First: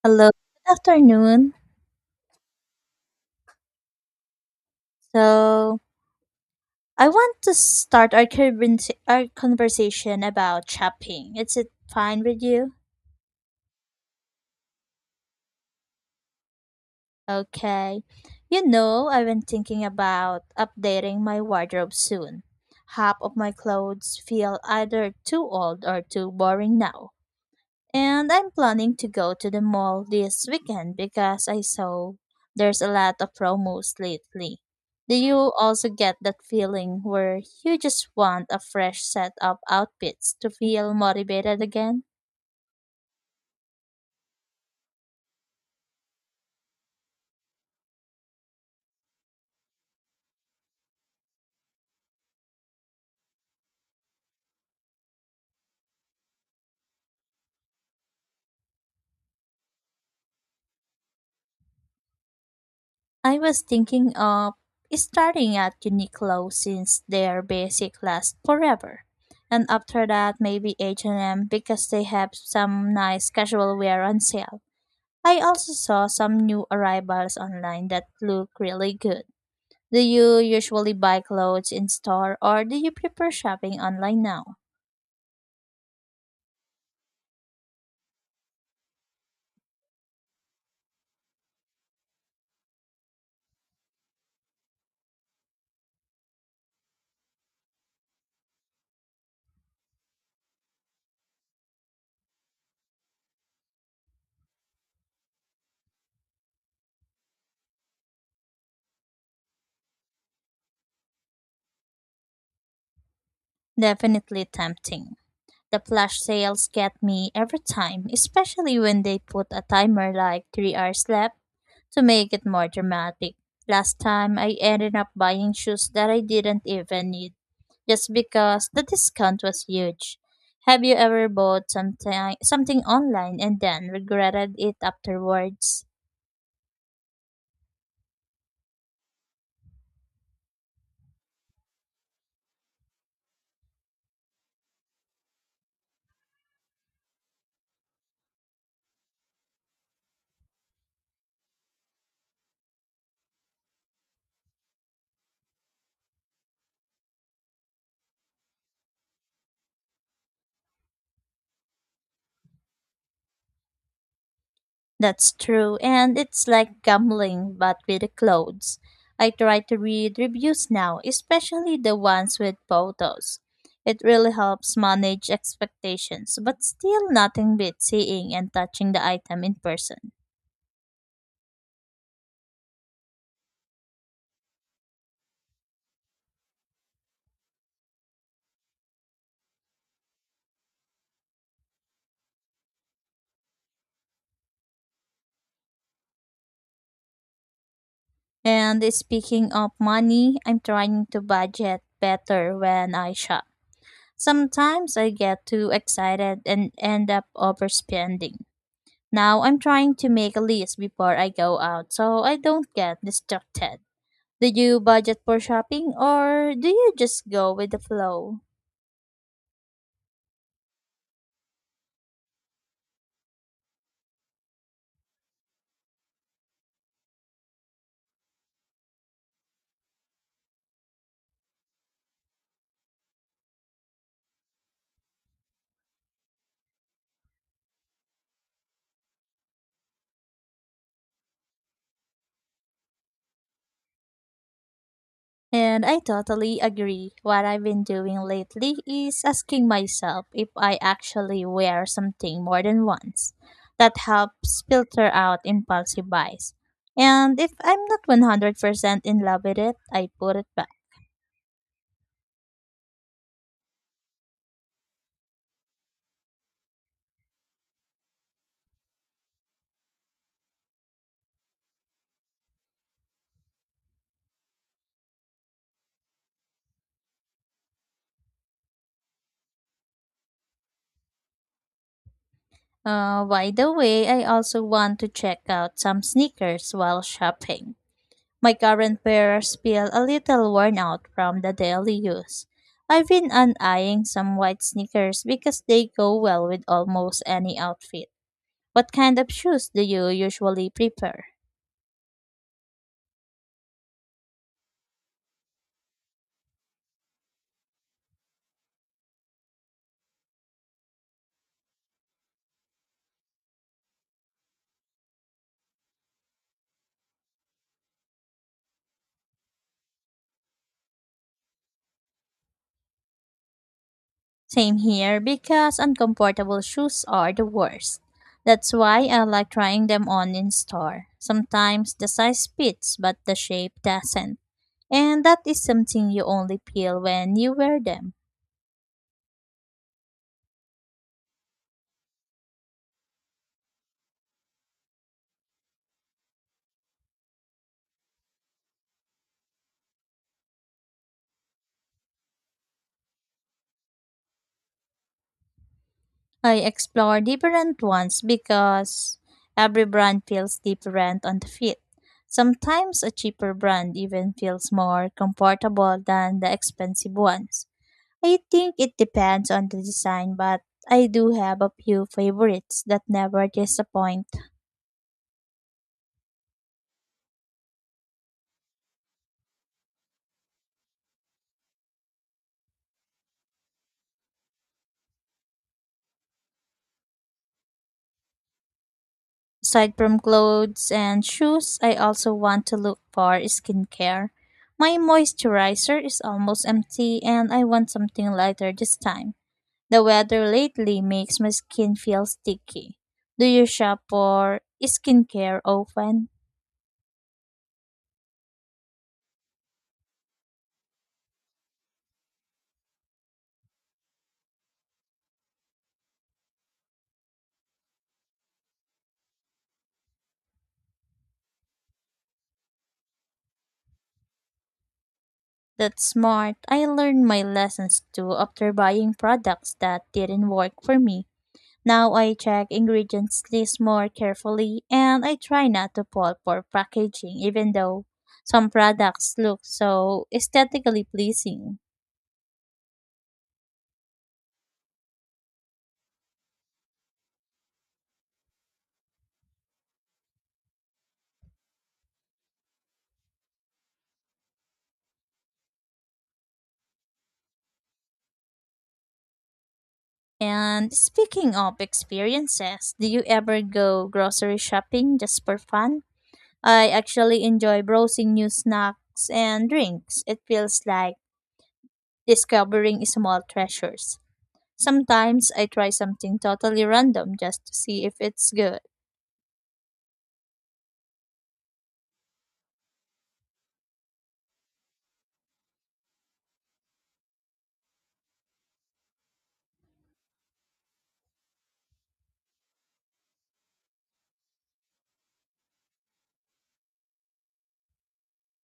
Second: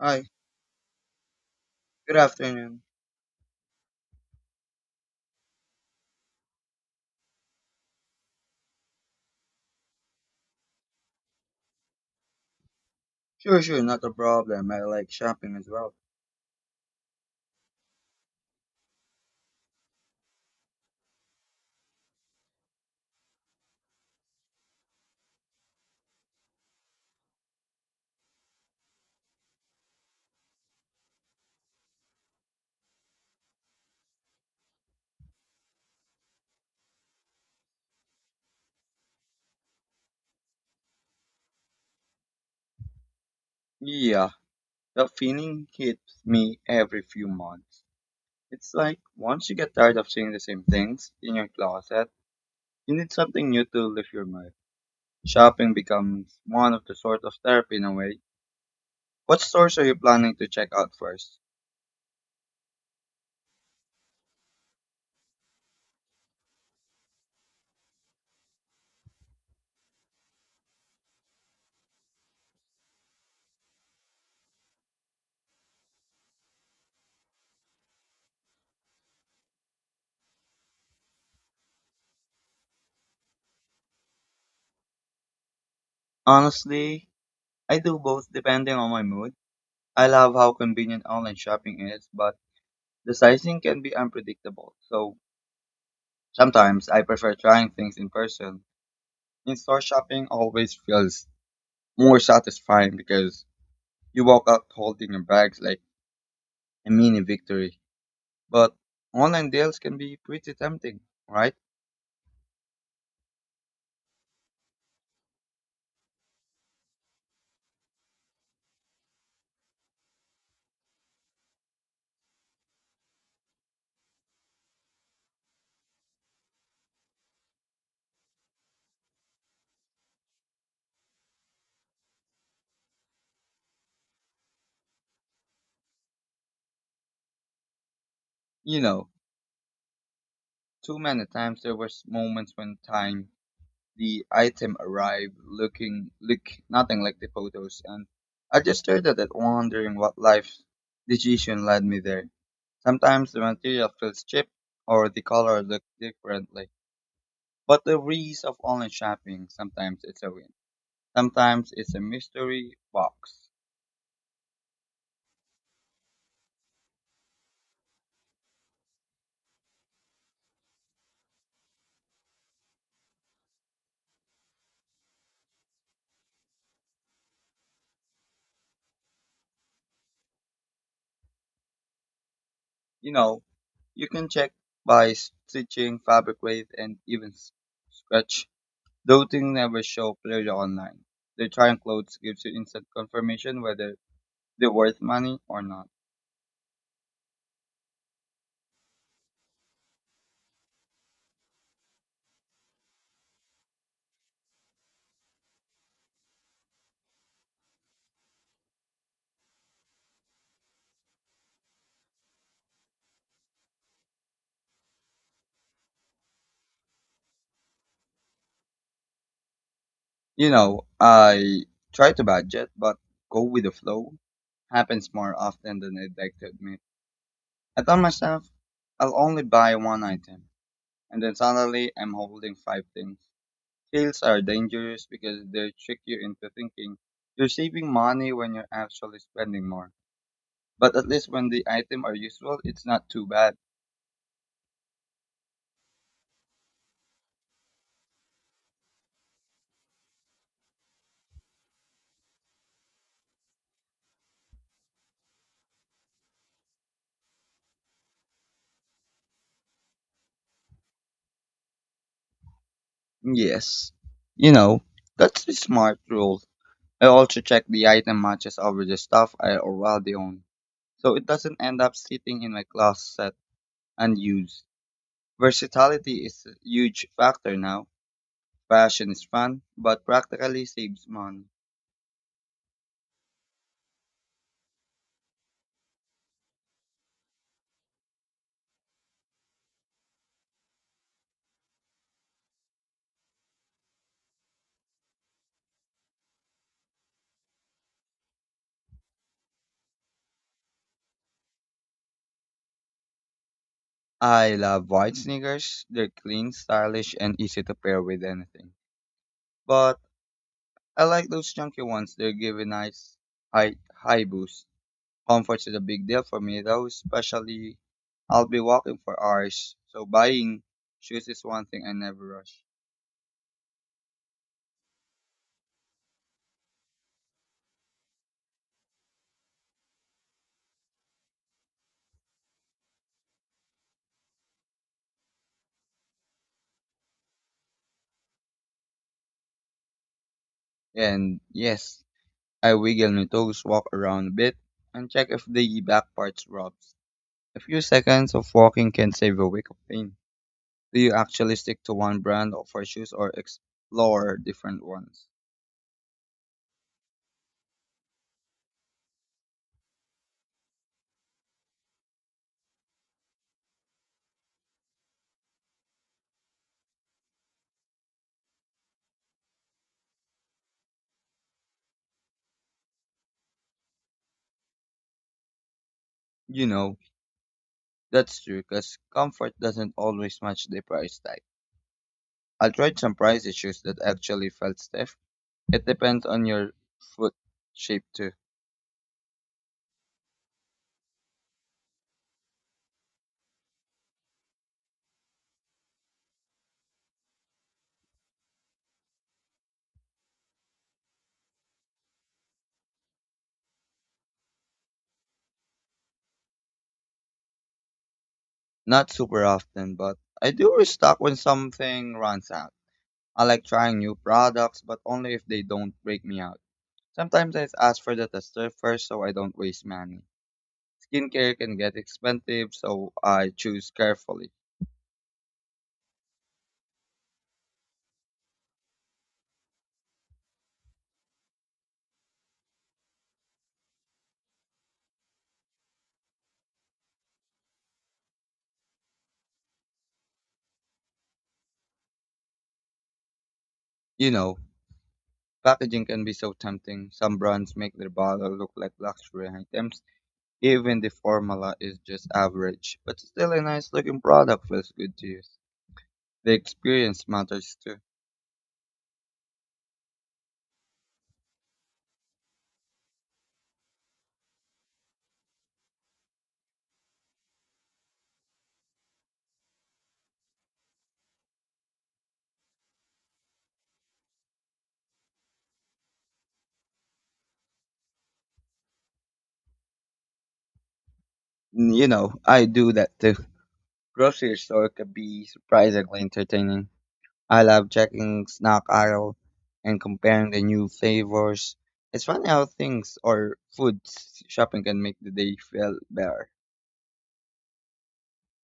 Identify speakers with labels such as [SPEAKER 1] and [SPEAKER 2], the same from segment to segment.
[SPEAKER 1] Hi,
[SPEAKER 2] Hello, good afternoon.
[SPEAKER 1] good afternoon.
[SPEAKER 2] So, I want to start our conversation about shopping. Is it fine with you?
[SPEAKER 1] Sure, sure, not a problem. I like shopping as well.
[SPEAKER 2] Okay. You know, I've been thinking about updating my wardrobe soon. Half of my clothes feel either too old or too boring now. And I'm planning to go to the mall this weekend because I saw there's a lot of promos lately. Do you also get that feeling where you just want a fresh set of outfits to feel motivated again?
[SPEAKER 1] Yeah, that feeling hits me every few months. It's like once you get tired of seeing the same things in your closet, you need something new to lift your mood. Shopping becomes one of the sort of therapy in a way. What stores are you planning to check out first?
[SPEAKER 2] I was thinking of starting at Uniqlo since their basic lasts forever. And after that, maybe H&M because they have some nice casual wear on sale. I also saw some new arrivals online that look really good. Do you usually buy clothes in store or do you prefer shopping online now?
[SPEAKER 1] Honestly, I do both depending on my mood. I love how convenient online shopping is, but the sizing can be unpredictable. So sometimes I prefer trying things in person. In-store shopping always feels more satisfying because you walk out holding your bags like a mini victory. But online deals can be pretty tempting, right?
[SPEAKER 2] Definitely tempting. The flash sales get me every time, especially when they put a timer like 3 hours left to make it more dramatic. Last time, I ended up buying shoes that I didn't even need just because the discount was huge. Have you ever bought something online and then regretted it afterwards?
[SPEAKER 1] You know, too many times there was moments when time the item arrived look nothing like the photos, and I just stared at it wondering what life decision led me there. Sometimes the material feels cheap or the color looks differently. But the breeze of online shopping, sometimes it's a win. Sometimes it's a mystery box.
[SPEAKER 2] That's true, and it's like gambling but with the clothes. I try to read reviews now, especially the ones with photos. It really helps manage expectations, but still nothing beats seeing and touching the item in person.
[SPEAKER 1] You know, you can check by stitching, fabric weight, and even scratch. Those things never show clearly online. The trying clothes gives you instant confirmation whether they're worth money or not.
[SPEAKER 2] And speaking of money, I'm trying to budget better when I shop. Sometimes I get too excited and end up overspending. Now I'm trying to make a list before I go out so I don't get distracted. Do you budget for shopping or do you just go with the flow?
[SPEAKER 1] You know, I try to budget, but go with the flow happens more often than I'd like to admit. I tell myself I'll only buy one item, and then suddenly I'm holding five things. Sales are dangerous because they trick you into thinking you're saving money when you're actually spending more. But at least when the item are useful, it's not too bad.
[SPEAKER 2] And I totally agree. What I've been doing lately is asking myself if I actually wear something more than once. That helps filter out impulsive buys. And if I'm not 100% in love with it, I put it back.
[SPEAKER 1] Yes. You know, that's the smart rule. I also check the item matches over the stuff I already own, so it doesn't end up sitting in my closet unused. Versatility is a huge factor now. Fashion is fun, but practically saves money.
[SPEAKER 2] By the way, I also want to check out some sneakers while shopping. My current pairs feel a little worn out from the daily use. I've been eyeing some white sneakers because they go well with almost any outfit. What kind of shoes do you usually prefer?
[SPEAKER 1] I love white sneakers. They're clean, stylish, and easy to pair with anything. But I like those chunky ones. They give a nice high, high boost. Comfort is a big deal for me, though, especially I'll be walking for hours. So buying shoes is one thing I never rush.
[SPEAKER 2] Same here because uncomfortable shoes are the worst. That's why I like trying them on in store. Sometimes the size fits but the shape doesn't. And that is something you only feel when you wear them.
[SPEAKER 1] And yes, I wiggle my toes, walk around a bit, and check if the back parts rubs. A few seconds of walking can save a week of pain. Do you actually stick to one brand for shoes or explore different ones?
[SPEAKER 2] I explore different ones because every brand feels different on the fit. Sometimes a cheaper brand even feels more comfortable than the expensive ones. I think it depends on the design, but I do have a few favorites that never disappoint.
[SPEAKER 1] You know, that's true because comfort doesn't always match the price tag. I tried some pricey shoes that actually felt stiff. It depends on your foot shape too.
[SPEAKER 2] Aside from clothes and shoes, I also want to look for skincare. My moisturizer is almost empty and I want something lighter this time. The weather lately makes my skin feel sticky. Do you shop for skincare often?
[SPEAKER 1] Not super often, but I do restock when something runs out. I like trying new products, but only if they don't break me out. Sometimes I ask for the tester first so I don't waste money. Skincare can get expensive, so I choose carefully.
[SPEAKER 2] That's smart. I learned my lessons too after buying products that didn't work for me. Now I check ingredients list more carefully and I try not to fall for packaging even though some products look so aesthetically pleasing.
[SPEAKER 1] You know, packaging can be so tempting. Some brands make their bottle look like luxury items, even the formula is just average. But still, a nice looking product feels good to use. The experience matters too.
[SPEAKER 2] And speaking of experiences, do you ever go grocery shopping just for fun? I actually enjoy browsing new snacks and drinks. It feels like discovering small treasures. Sometimes I try something totally random just to see if it's good.
[SPEAKER 1] You know, I do that too. Grocery store could be surprisingly entertaining. I love checking snack aisle and comparing the new flavors. It's funny how things or foods shopping can make the day feel better.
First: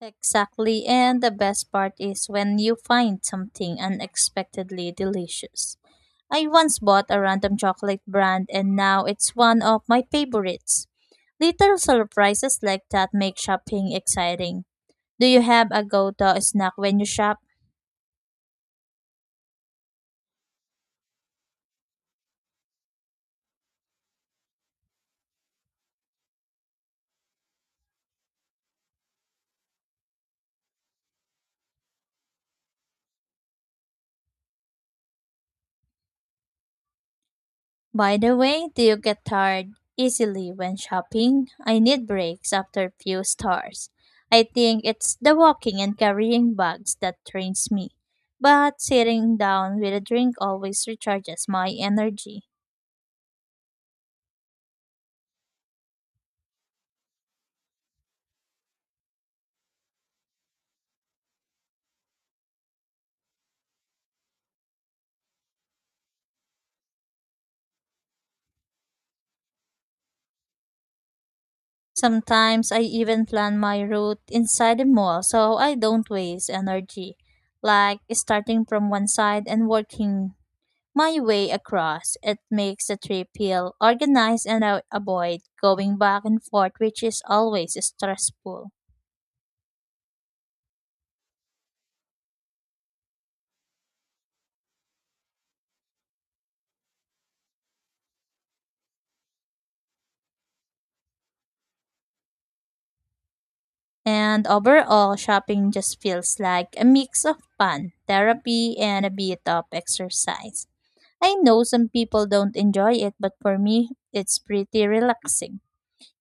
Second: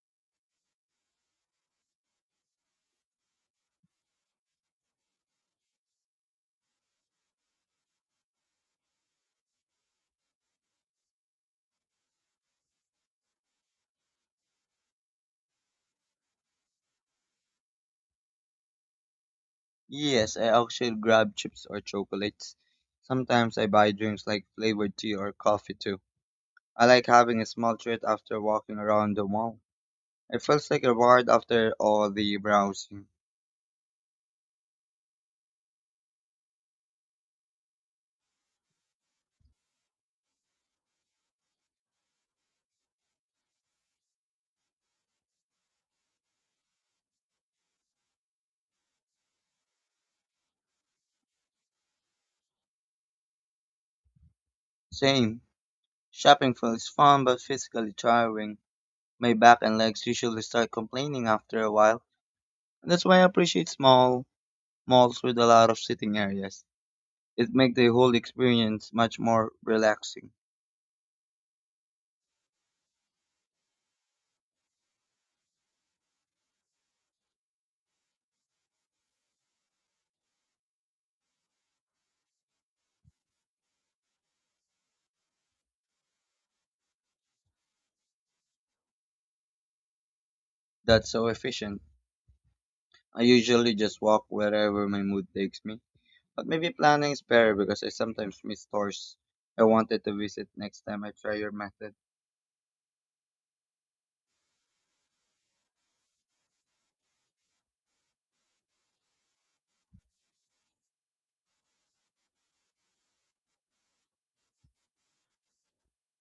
[SPEAKER 2] Exactly, and the best part is when you find something unexpectedly delicious. I once bought a random chocolate brand and now it's one of my favorites. Little surprises like that make shopping exciting. Do you have a go-to snack when you shop?
[SPEAKER 1] Yes, I actually grab chips or chocolates. Sometimes I buy drinks like flavored tea or coffee too. I like having a small treat after walking around the mall. It feels like a reward after all the browsing.
[SPEAKER 2] By the way, do you get tired easily when shopping? I need breaks after few stores. I think it's the walking and carrying bags that drains me. But sitting down with a drink always recharges my energy.
[SPEAKER 1] Same. Shopping feels fun but physically tiring. My back and legs usually start complaining after a while. And that's why I appreciate small malls with a lot of sitting areas. It makes the whole experience much more relaxing.
[SPEAKER 2] Sometimes I even plan my route inside the mall so I don't waste energy, like starting from one side and working my way across. It makes the trip feel organized and I avoid going back and forth, which is always stressful.
[SPEAKER 1] That's so efficient. I usually just walk wherever my mood takes me, but maybe planning is better because I sometimes miss stores I wanted to visit next time I try your method.
[SPEAKER 2] And overall, shopping just feels like a mix of fun, therapy, and a bit of exercise. I know some people don't enjoy it, but for me, it's pretty relaxing.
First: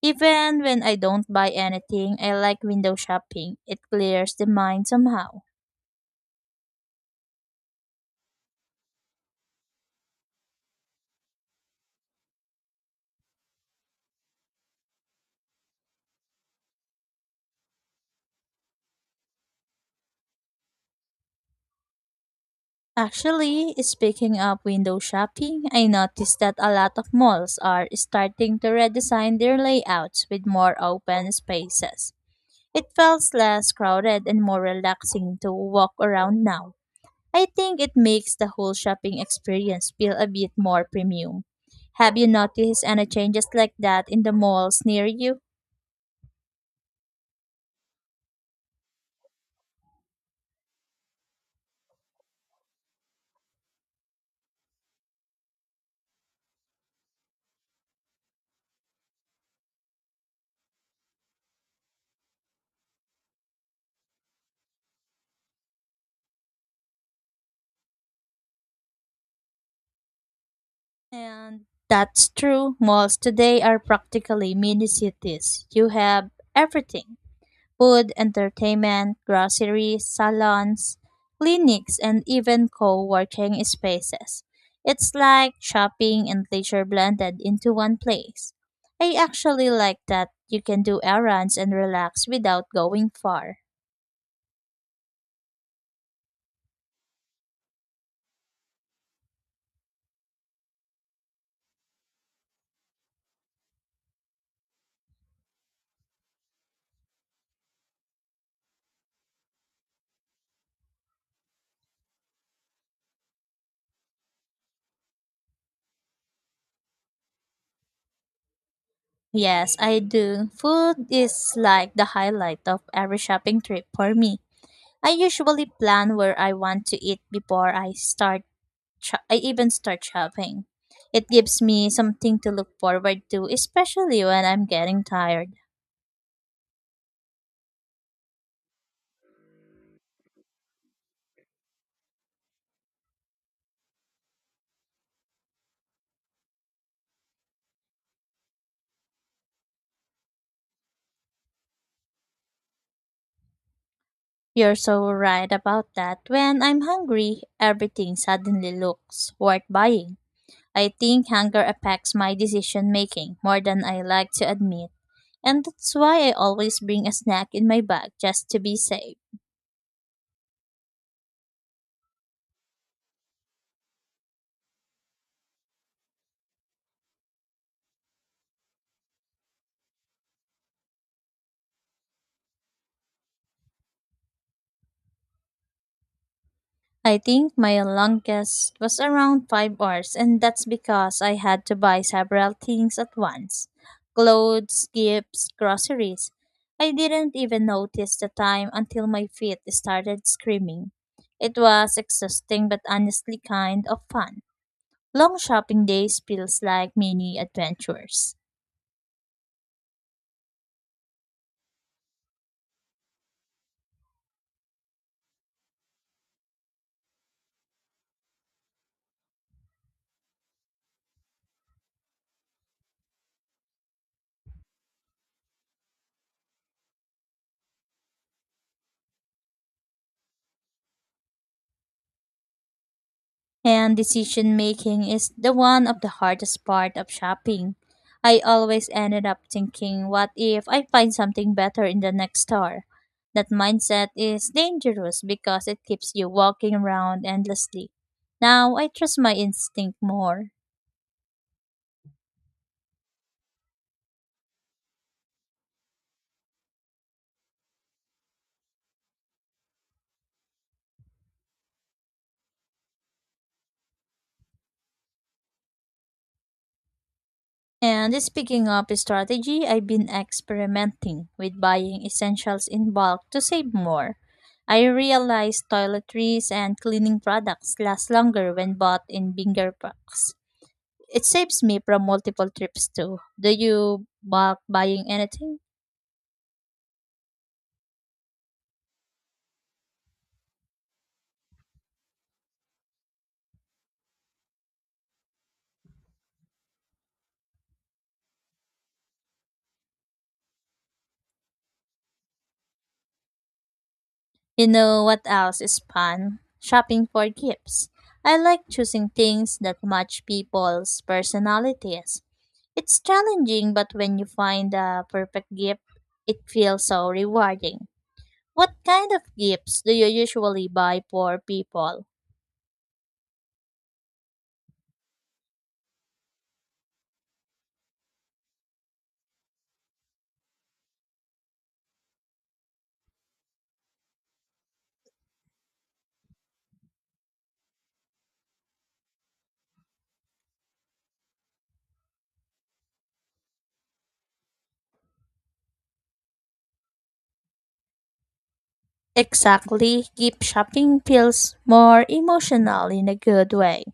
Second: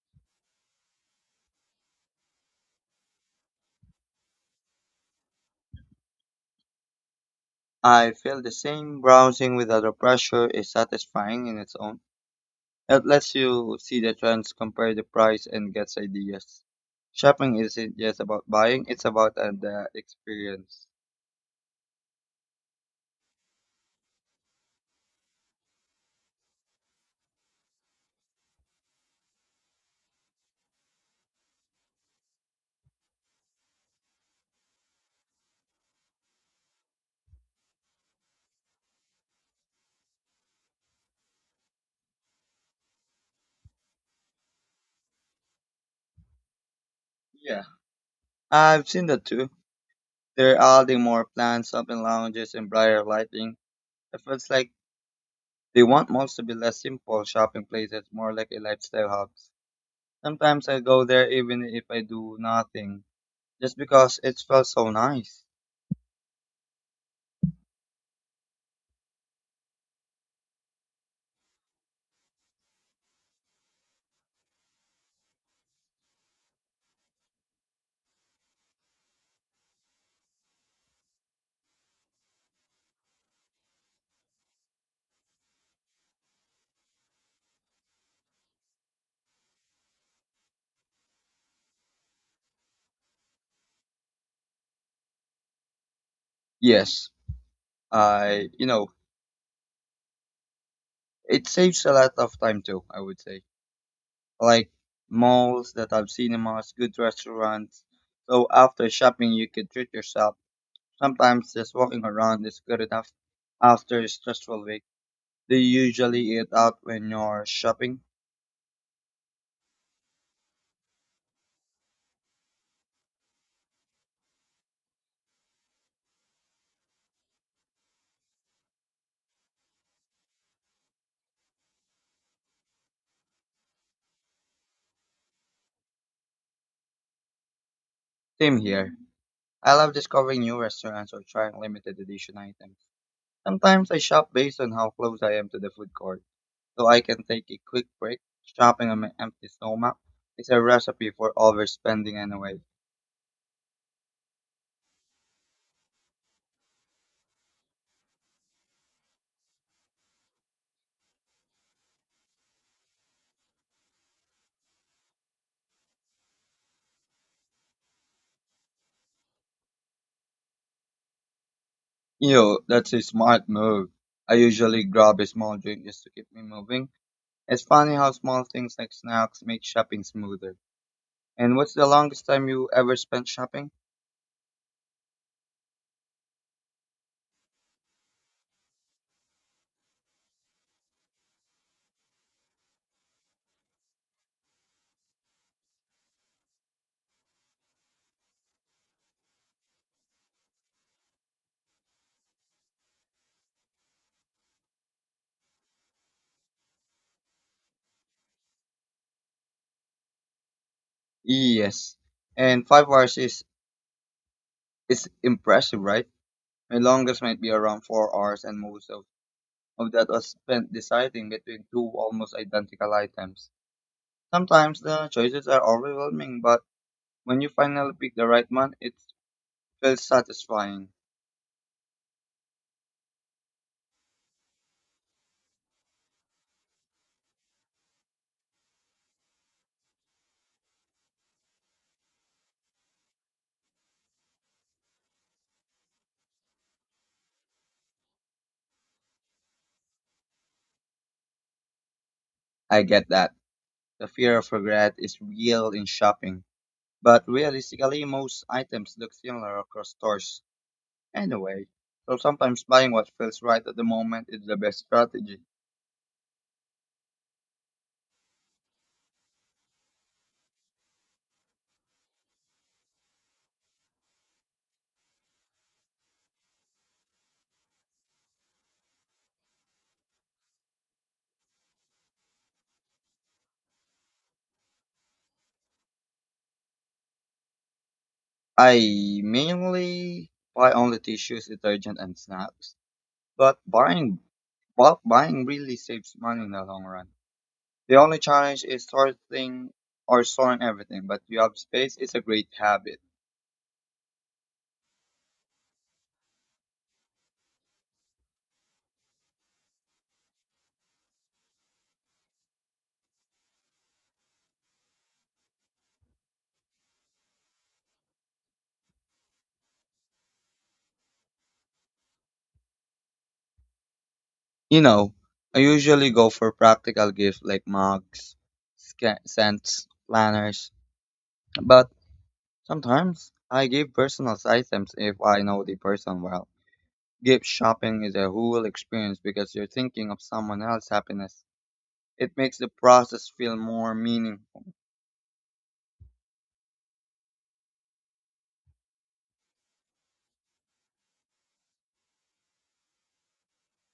[SPEAKER 2] Even when I don't buy anything, I like window shopping. It clears the mind somehow.
[SPEAKER 1] I feel the same browsing without a pressure is satisfying in its own. It lets you see the trends, compare the price, and gets ideas. Shopping isn't just about buying, it's about the experience.
[SPEAKER 2] Actually, speaking of window shopping, I noticed that a lot of malls are starting to redesign their layouts with more open spaces. It feels less crowded and more relaxing to walk around now. I think it makes the whole shopping experience feel a bit more premium. Have you noticed any changes like that in the malls near you?
[SPEAKER 1] Yeah, I've seen that too. They're adding more plants, open lounges, and brighter lighting. It feels like they want malls to be less simple shopping places, more like a lifestyle hubs. Sometimes I go there even if I do nothing, just because it felt so nice.
[SPEAKER 2] And that's true, malls today are practically mini cities. You have everything food, entertainment, groceries, salons, clinics, and even co working spaces. It's like shopping and leisure blended into one place. I actually like that you can do errands and relax without going far.
[SPEAKER 1] Yes, I, you know, it saves a lot of time too, I would say. Like malls that have cinemas, good restaurants. So after shopping, you can treat yourself. Sometimes just walking around is good enough after a stressful week. Do you usually eat out when you're shopping?
[SPEAKER 2] Yes, I do. Food is like the highlight of every shopping trip for me. I usually plan where I want to eat before I I even start shopping. It gives me something to look forward to, especially when I'm getting tired.
[SPEAKER 1] Same here. I love discovering new restaurants or trying limited edition items. Sometimes I shop based on how close I am to the food court, so I can take a quick break. Shopping on an empty stomach is a recipe for overspending anyway.
[SPEAKER 2] You're so right about that. When I'm hungry, everything suddenly looks worth buying. I think hunger affects my decision making more than I like to admit, and that's why I always bring a snack in my bag just to be safe.
[SPEAKER 1] Yo, that's a smart move. I usually grab a small drink just to keep me moving. It's funny how small things like snacks make shopping smoother. And what's the longest time you ever spent shopping?
[SPEAKER 2] I think my longest was around 5 hours, and that's because I had to buy several things at once clothes, gifts, groceries. I didn't even notice the time until my feet started screaming. It was exhausting but honestly kind of fun. Long shopping days feels like mini adventures.
[SPEAKER 1] Yes. And 5 hours is impressive, right? My longest might be around 4 hours, and most of that was spent deciding between two almost identical items. Sometimes the choices are overwhelming, but when you finally pick the right one, it feels satisfying.
[SPEAKER 2] And decision making is the one of the hardest part of shopping. I always ended up thinking, what if I find something better in the next store? That mindset is dangerous because it keeps you walking around endlessly. Now I trust my instinct more.
[SPEAKER 1] I get that. The fear of regret is real in shopping, but realistically, most items look similar across stores anyway. So sometimes buying what feels right at the moment is the best strategy.
[SPEAKER 2] And speaking of strategy, I've been experimenting with buying essentials in bulk to save more. I realized toiletries and cleaning products last longer when bought in bigger packs. It saves me from multiple trips too. Do you bulk buying anything?
[SPEAKER 1] I mainly buy only tissues, detergent, and snacks. But buying but buying really saves money in the long run. The only challenge is sorting or storing everything, but you have space is a great habit.
[SPEAKER 2] You know what else is fun? Shopping for gifts. I like choosing things that match people's personalities. It's challenging, but when you find the perfect gift, it feels so rewarding. What kind of gifts do you usually buy for people?
[SPEAKER 1] You know, I usually go for practical gifts like mugs, scents, planners, but sometimes I give personalized items if I know the person well. Gift shopping is a whole experience because you're thinking of someone else's happiness. It makes the process feel more meaningful.
[SPEAKER 2] Exactly, gift shopping feels more emotional in a good way.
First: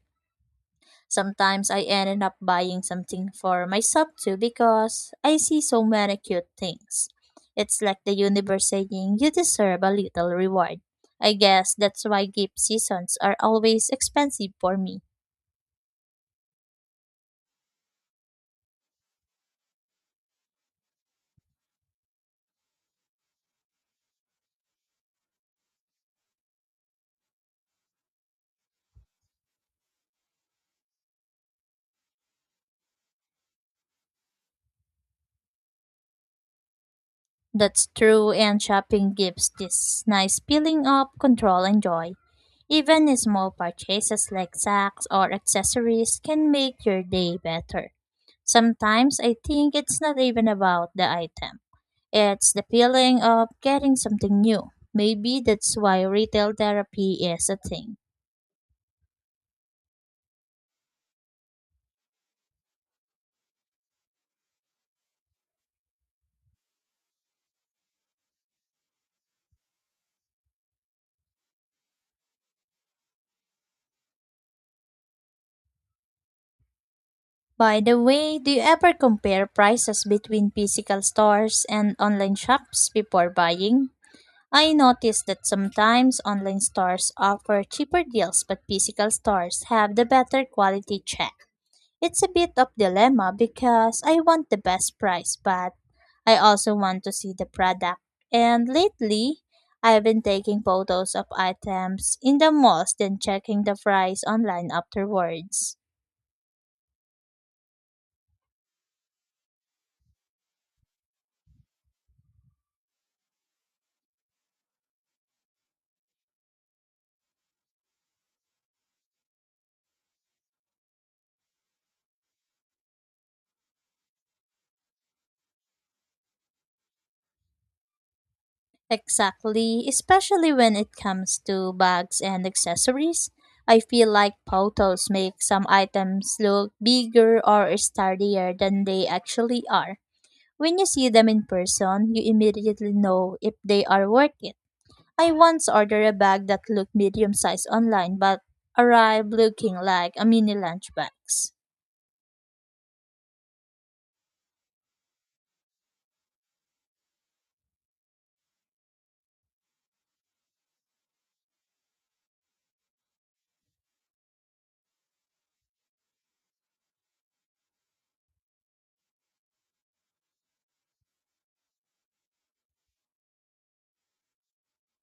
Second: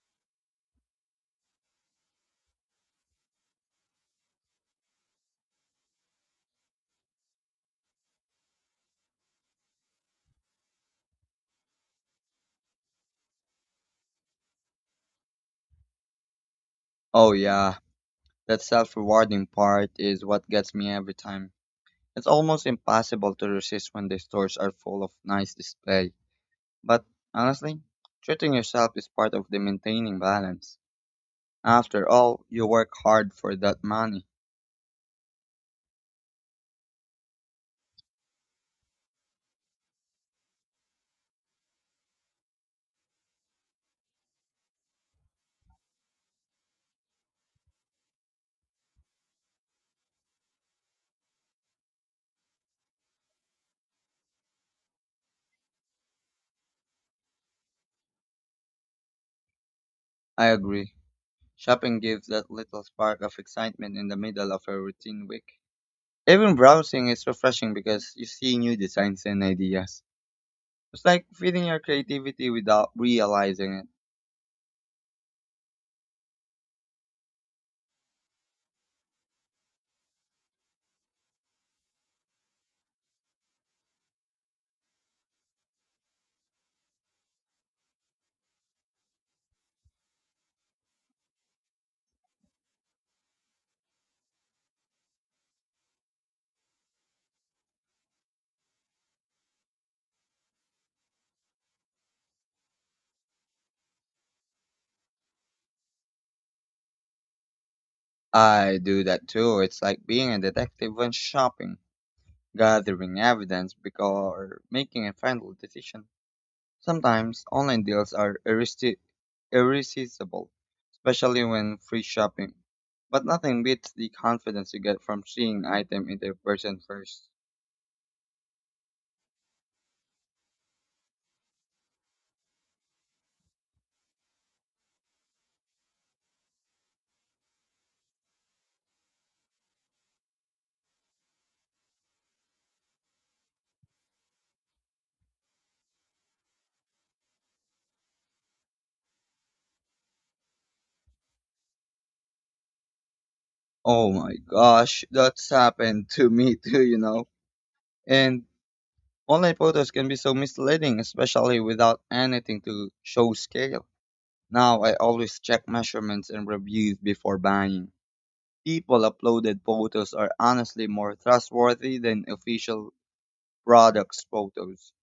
[SPEAKER 2] Sometimes I ended up buying something for myself too because I see so many cute things. It's like the universe saying you deserve a little reward. I guess that's why gift seasons are always expensive for me.
[SPEAKER 1] Oh yeah, that self rewarding part is what gets me every time. It's almost impossible to resist when the stores are full of nice display. But honestly, treating yourself is part of the maintaining balance. After all, you work hard for that money.
[SPEAKER 2] That's true, and shopping gives this nice feeling of control and joy. Even small purchases like socks or accessories can make your day better. Sometimes I think it's not even about the item. It's the feeling of getting something new. Maybe that's why retail therapy is a thing.
[SPEAKER 1] I agree. Shopping gives that little spark of excitement in the middle of a routine week. Even browsing is refreshing because you see new designs and ideas. It's like feeding your creativity without realizing it.
[SPEAKER 2] By the way, do you ever compare prices between physical stores and online shops before buying? I noticed that sometimes online stores offer cheaper deals, but physical stores have the better quality check. It's a bit of dilemma because I want the best price, but I also want to see the product. And lately, I've been taking photos of items in the malls then checking the price online afterwards.
[SPEAKER 1] I do that too. It's like being a detective when shopping, gathering evidence or making a final decision. Sometimes online deals are irresistible, especially when free shopping. But nothing beats the confidence you get from seeing item in their person first.
[SPEAKER 2] Exactly, especially when it comes to bags and accessories. I feel like photos make some items look bigger or sturdier than they actually are. When you see them in person, you immediately know if they are worth it. I once ordered a bag that looked medium sized online but arrived looking like a mini lunch box.
[SPEAKER 1] Oh my gosh, that's happened to me too. And online photos can be so misleading, especially without anything to show scale. Now I always check measurements and reviews before buying. People uploaded photos are honestly more trustworthy than official products photos.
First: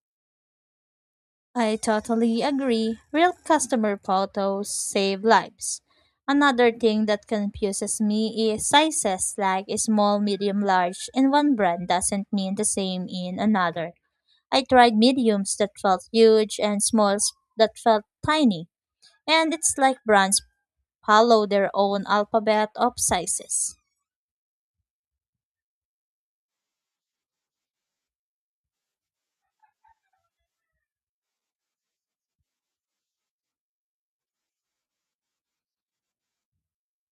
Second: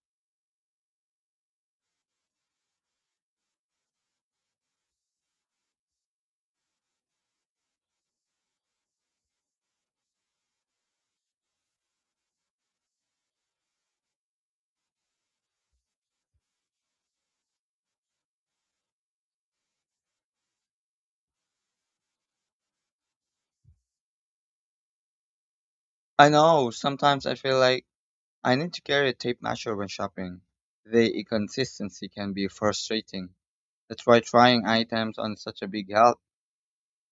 [SPEAKER 2] I totally agree. Real customer photos save lives. Another thing that confuses me is sizes like small, medium, large, and one brand doesn't mean the same in another. I tried mediums that felt huge and smalls that felt tiny, and it's like brands follow their own alphabet of sizes.
[SPEAKER 1] I know, sometimes I feel like I need to carry a tape measure when shopping. The inconsistency can be frustrating. That's why trying items on such a big help.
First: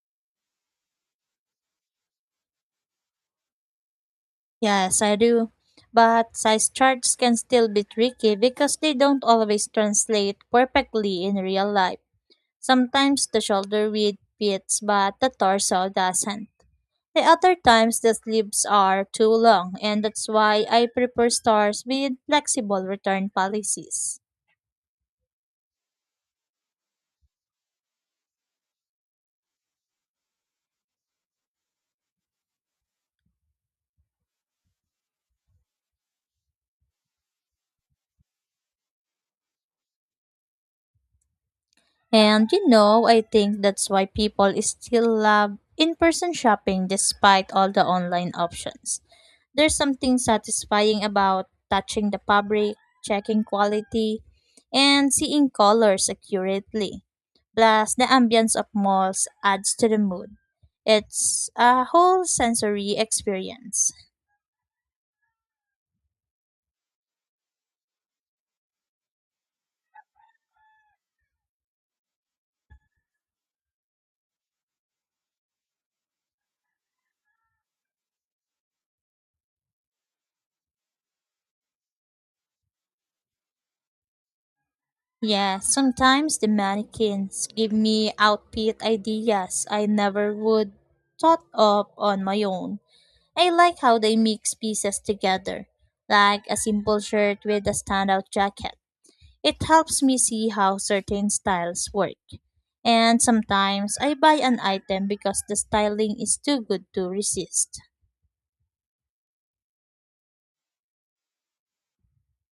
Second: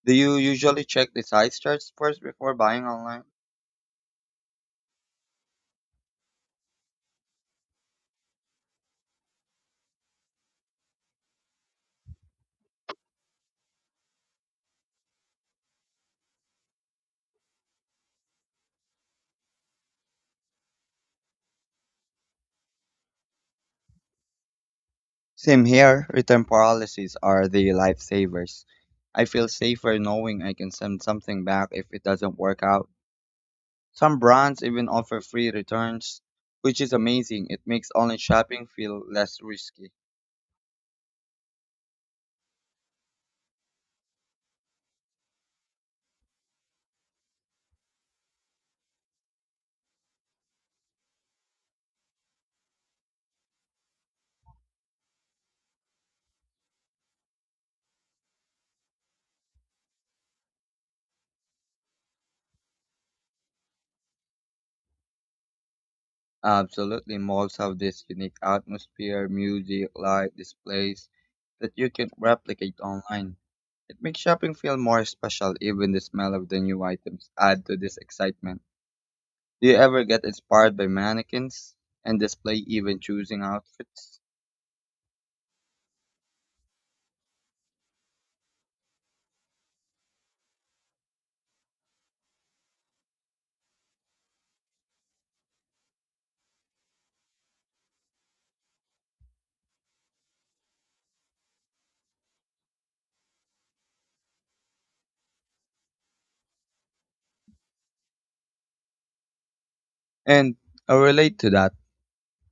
[SPEAKER 1] Do you usually check the size charts first before buying online?
[SPEAKER 2] Yes, I do. But size charts can still be tricky because they don't always translate perfectly in real life. Sometimes the shoulder width fits, but the torso doesn't. The other times the sleeves are too long, and that's why I prefer stores with flexible return policies.
[SPEAKER 1] Same here. Return policies are the lifesavers. I feel safer knowing I can send something back if it doesn't work out. Some brands even offer free returns, which is amazing. It makes online shopping feel less risky.
[SPEAKER 2] And you know, I think that's why people still love in person shopping despite all the online options. There's something satisfying about touching the fabric, checking quality, and seeing colors accurately. Plus, the ambience of malls adds to the mood. It's a whole sensory experience.
[SPEAKER 1] Absolutely, malls have this unique atmosphere, music, light, displays that you can replicate online. It makes shopping feel more special, even the smell of the new items add to this excitement. Do you ever get inspired by mannequins and display even choosing outfits?
[SPEAKER 2] Yeah, sometimes the mannequins give me outfit ideas I never would thought of on my own. I like how they mix pieces together, like a simple shirt with a standout jacket. It helps me see how certain styles work. And sometimes I buy an item because the styling is too good to resist.
[SPEAKER 1] And I relate to that.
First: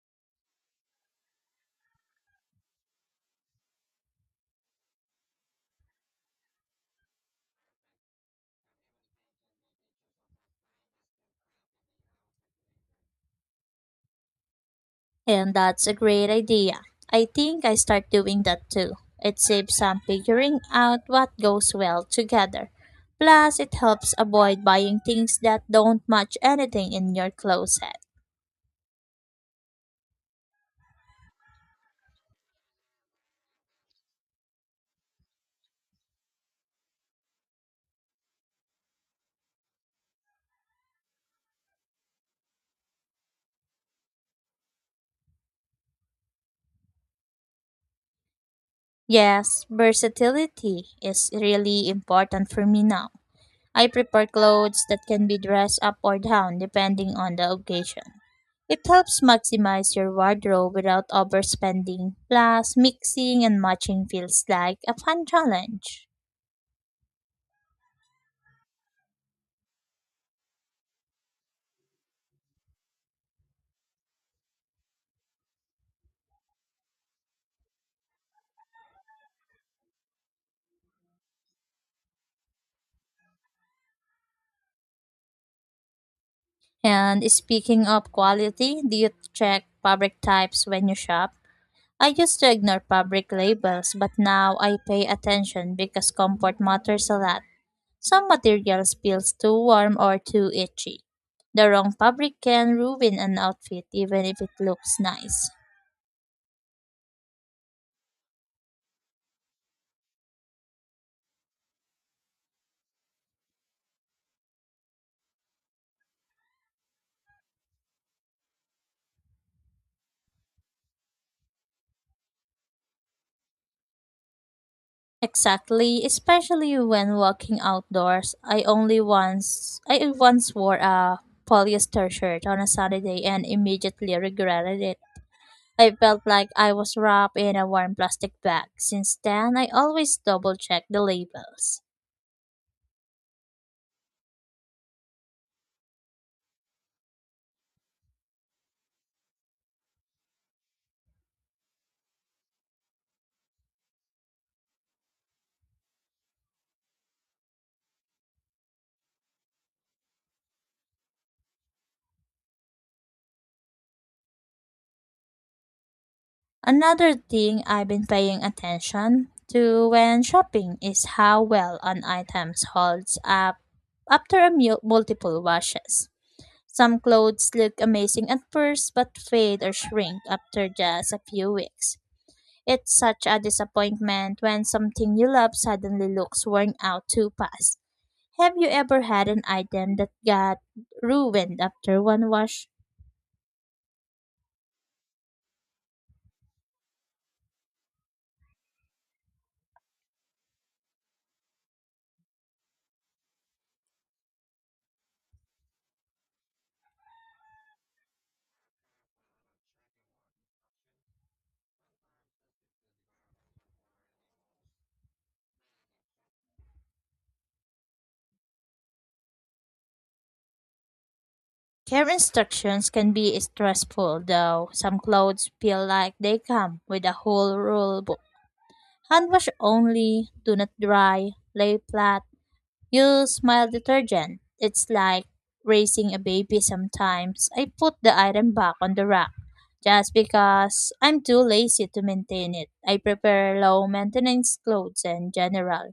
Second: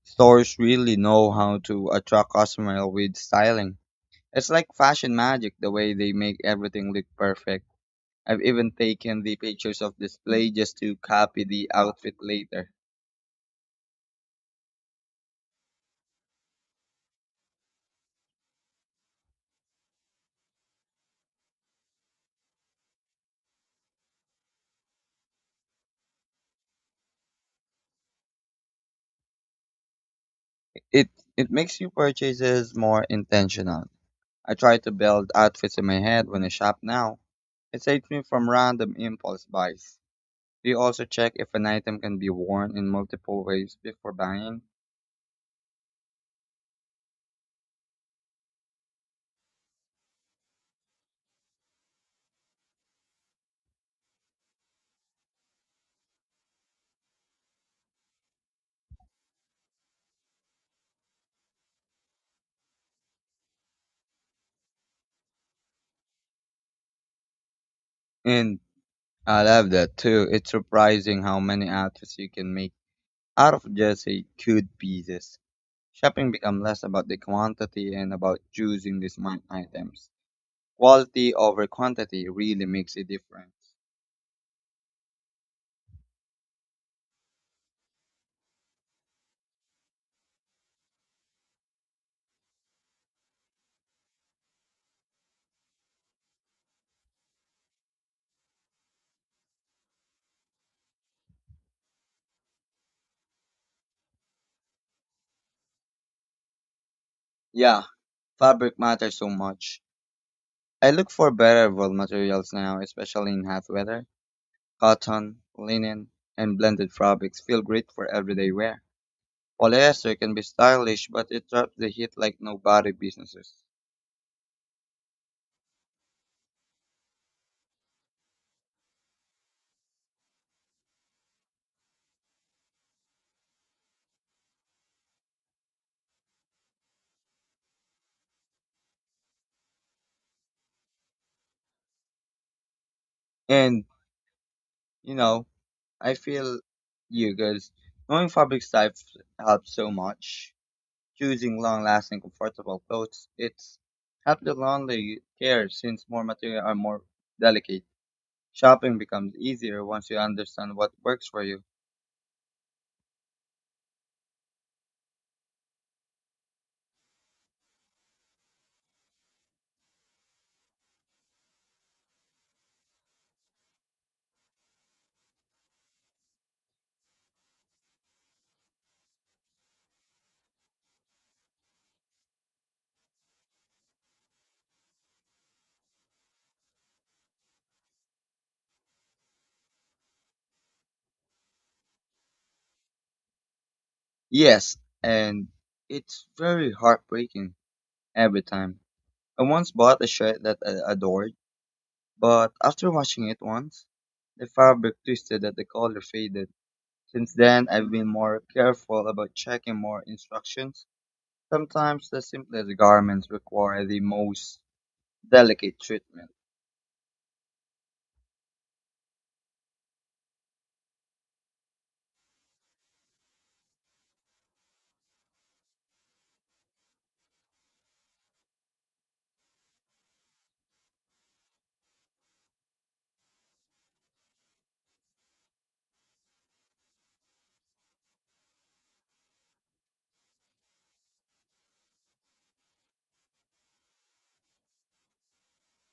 [SPEAKER 1] Stores really know how to attract customers with styling. It's like fashion magic the way they make everything look perfect. I've even taken the pictures of display just to copy the outfit later.
[SPEAKER 2] And that's a great idea. I think I start doing that too. It saves some figuring out what goes well together. Plus, it helps avoid buying things that don't match anything in your closet.
[SPEAKER 1] It it makes your purchases more intentional. I try to build outfits in my head when I shop now. It saves me from random impulse buys. Do you also check if an item can be worn in multiple ways before buying?
[SPEAKER 2] Yes, versatility is really important for me now. I prefer clothes that can be dressed up or down depending on the occasion. It helps maximize your wardrobe without overspending. Plus, mixing and matching feels like a fun challenge.
[SPEAKER 1] And I love that too. It's surprising how many outfits you can make out of just a good pieces. Shopping becomes less about the quantity and about choosing the smart items. Quality over quantity really makes a difference.
[SPEAKER 2] And speaking of quality, do you check fabric types when you shop? I used to ignore fabric labels, but now I pay attention because comfort matters a lot. Some materials feels too warm or too itchy. The wrong fabric can ruin an outfit even if it looks nice.
[SPEAKER 1] Yeah, fabric matters so much. I look for better wool materials now, especially in hot weather. Cotton, linen, and blended fabrics feel great for everyday wear. Polyester can be stylish, but it traps the heat like nobody businesses.
[SPEAKER 2] Exactly, especially when walking outdoors. I once wore a polyester shirt on a Saturday and immediately regretted it. I felt like I was wrapped in a warm plastic bag. Since then, I always double check the labels.
[SPEAKER 1] And you know, I feel you guys knowing fabric types helps so much. Choosing long-lasting, comfortable clothes, it's helped the laundry care since more material are more delicate. Shopping becomes easier once you understand what works for you.
[SPEAKER 2] Another thing I've been paying attention to when shopping is how well an item holds up after multiple washes. Some clothes look amazing at first but fade or shrink after just a few weeks. It's such a disappointment when something you love suddenly looks worn out too fast. Have you ever had an item that got ruined after one wash?
[SPEAKER 1] Yes, and it's very heartbreaking every time. I once bought a shirt that I adored, but after washing it once, the fabric twisted and the color faded. Since then, I've been more careful about checking more instructions. Sometimes the simplest garments require the most delicate treatment.
[SPEAKER 2] Care instructions can be stressful, though. Some clothes feel like they come with a whole rule book. Hand wash only, do not dry, lay flat, use mild detergent. It's like raising a baby sometimes. I put the item back on the rack just because I'm too lazy to maintain it. I prefer low maintenance clothes in general.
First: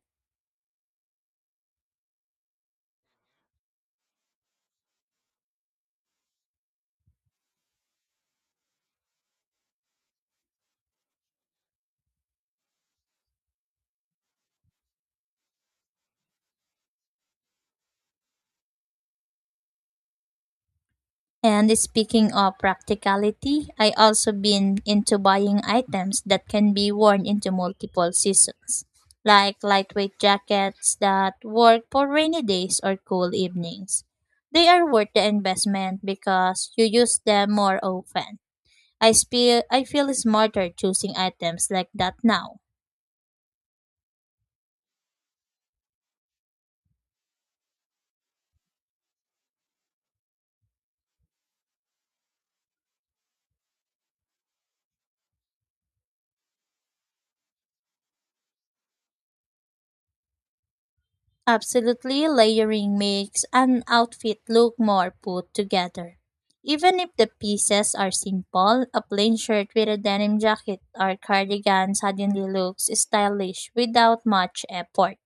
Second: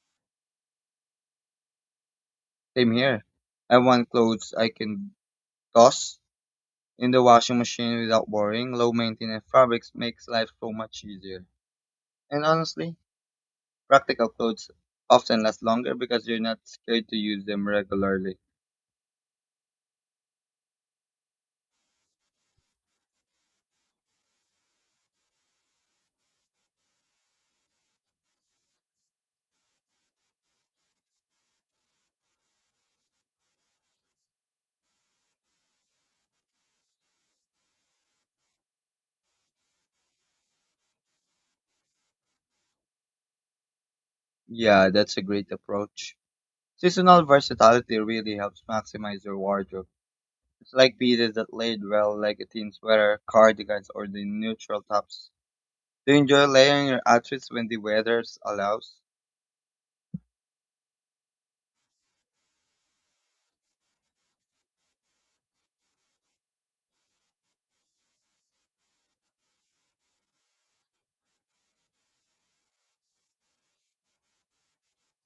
[SPEAKER 1] Same here. I want clothes I can toss in the washing machine without worrying. Low maintenance fabrics makes life so much easier. And honestly, practical clothes often last longer because you're not scared to use them regularly.
[SPEAKER 2] And speaking of practicality, I also been into buying items that can be worn into multiple seasons, like lightweight jackets that work for rainy days or cool evenings. They are worth the investment because you use them more often. I feel smarter choosing items like that now.
[SPEAKER 1] Yeah, that's a great approach. Seasonal versatility really helps maximize your wardrobe. It's like pieces that laid well, like a teen sweater, cardigans, or the neutral tops. Do you enjoy layering your outfits when the weather allows?
[SPEAKER 2] Absolutely, layering makes an outfit look more put together. Even if the pieces are simple, a plain shirt with a denim jacket or cardigan suddenly looks stylish without much effort.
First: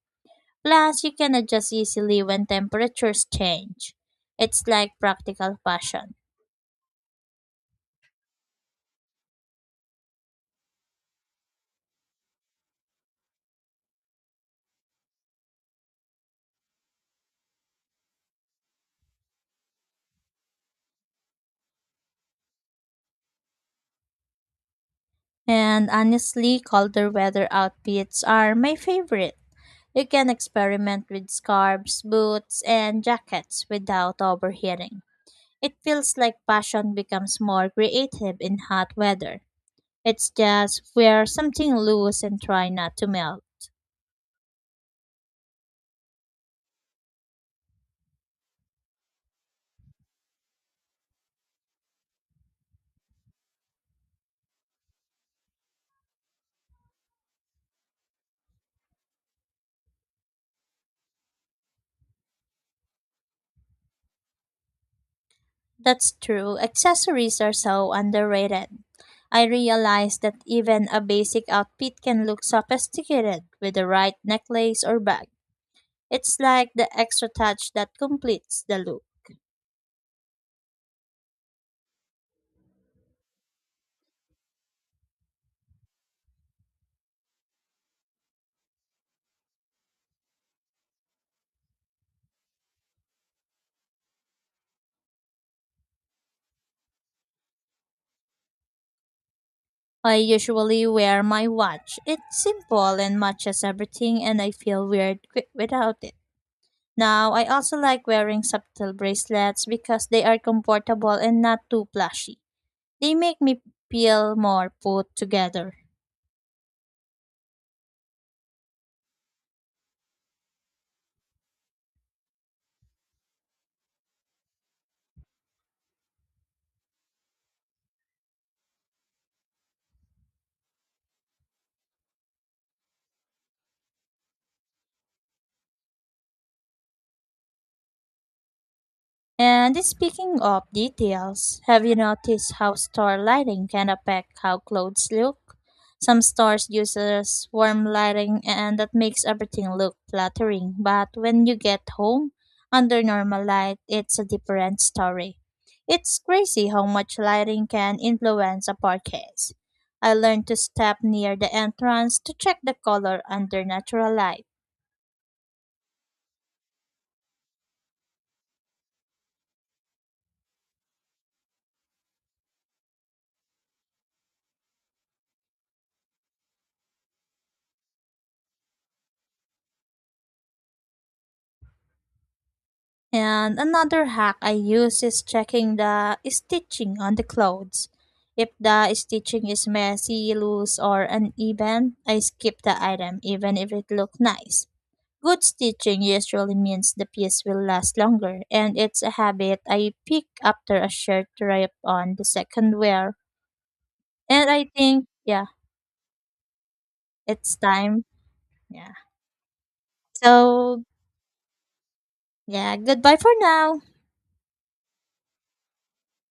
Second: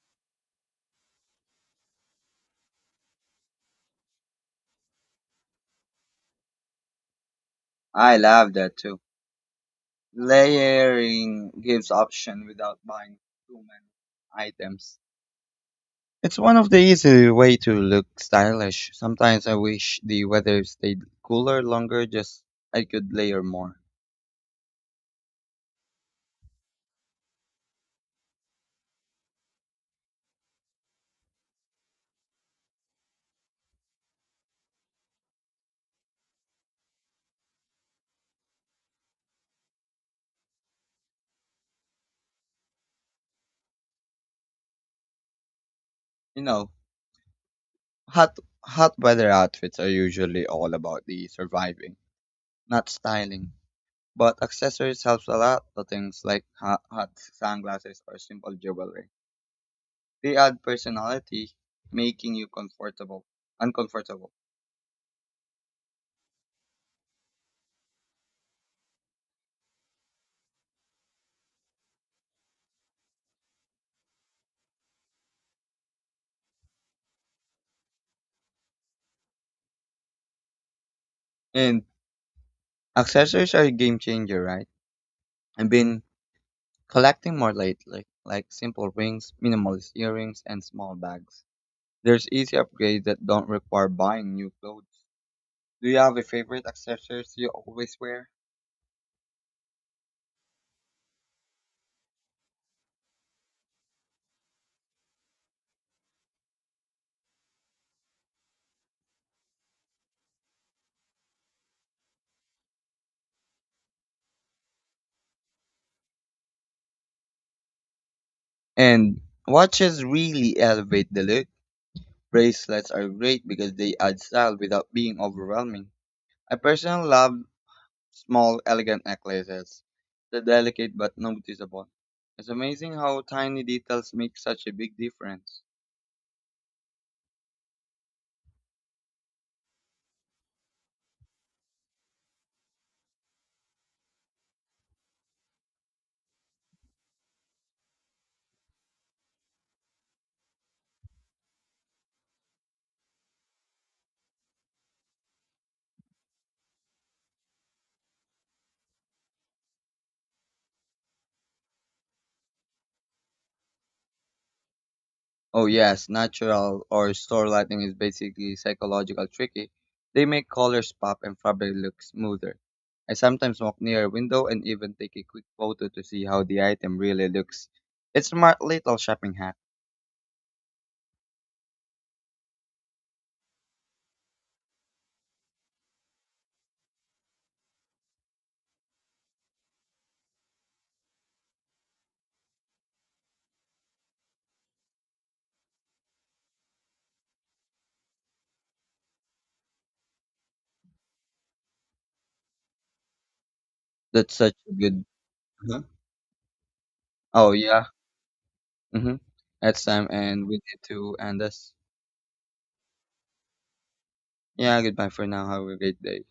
[SPEAKER 2] Plus, you can adjust easily when temperatures change. It's like practical fashion.
[SPEAKER 1] I love that too. Layering gives option without buying too many items. It's one of the easy way to look stylish. Sometimes I wish the weather stayed cooler longer, just I could layer more.
[SPEAKER 2] And honestly, colder weather outfits are my favorite. You can experiment with scarves, boots, and jackets without overheating. It feels like passion becomes more creative in hot weather. It's just wear something loose and try not to melt.
[SPEAKER 1] You know, hot weather outfits are usually all about the surviving, not styling. But accessories helps a lot to things like hot sunglasses or simple jewelry. They add personality, making you comfortable, uncomfortable.
[SPEAKER 2] That's true. Accessories are so underrated. I realize that even a basic outfit can look sophisticated with the right necklace or bag. It's like the extra touch that completes the look.
[SPEAKER 1] And accessories are a game changer, right? I've been collecting more lately, like simple rings, minimalist earrings, and small bags. There's easy upgrades that don't require buying new clothes. Do you have a favorite accessories you always wear?
[SPEAKER 2] I usually wear my watch. It's simple and matches everything, and I feel weird without it. Now, I also like wearing subtle bracelets because they are comfortable and not too flashy. They make me feel more put together.
[SPEAKER 1] And watches really elevate the look. Bracelets are great because they add style without being overwhelming. I personally love small, elegant necklaces. They're delicate but noticeable. It's amazing how tiny details make such a big difference.
[SPEAKER 2] And speaking of details, have you noticed how store lighting can affect how clothes look? Some stores uses warm lighting and that makes everything look flattering, but when you get home under normal light, it's a different story. It's crazy how much lighting can influence a purchase. I learned to step near the entrance to check the color under natural light.
[SPEAKER 1] Oh yes, natural or store lighting is basically psychological tricky. They make colors pop and fabric look smoother. I sometimes walk near a window and even take a quick photo to see how the item really looks. It's a smart little shopping hack.
[SPEAKER 2] And another hack I use is checking the stitching on the clothes. If the stitching is messy, loose, or uneven, I skip the item even if it looks nice. Good stitching usually means the piece will last longer, and it's a habit I pick after a shirt rip on the second wear.
[SPEAKER 1] That's
[SPEAKER 2] And
[SPEAKER 1] such
[SPEAKER 2] I
[SPEAKER 1] a good.
[SPEAKER 2] think, yeah,
[SPEAKER 1] Huh. Oh
[SPEAKER 2] it's
[SPEAKER 1] yeah.
[SPEAKER 2] time. Yeah.
[SPEAKER 1] Mhm. That's time, and we need
[SPEAKER 2] So,
[SPEAKER 1] to end this.
[SPEAKER 2] yeah, goodbye for now.
[SPEAKER 1] Yeah. Goodbye for now. Have a great day.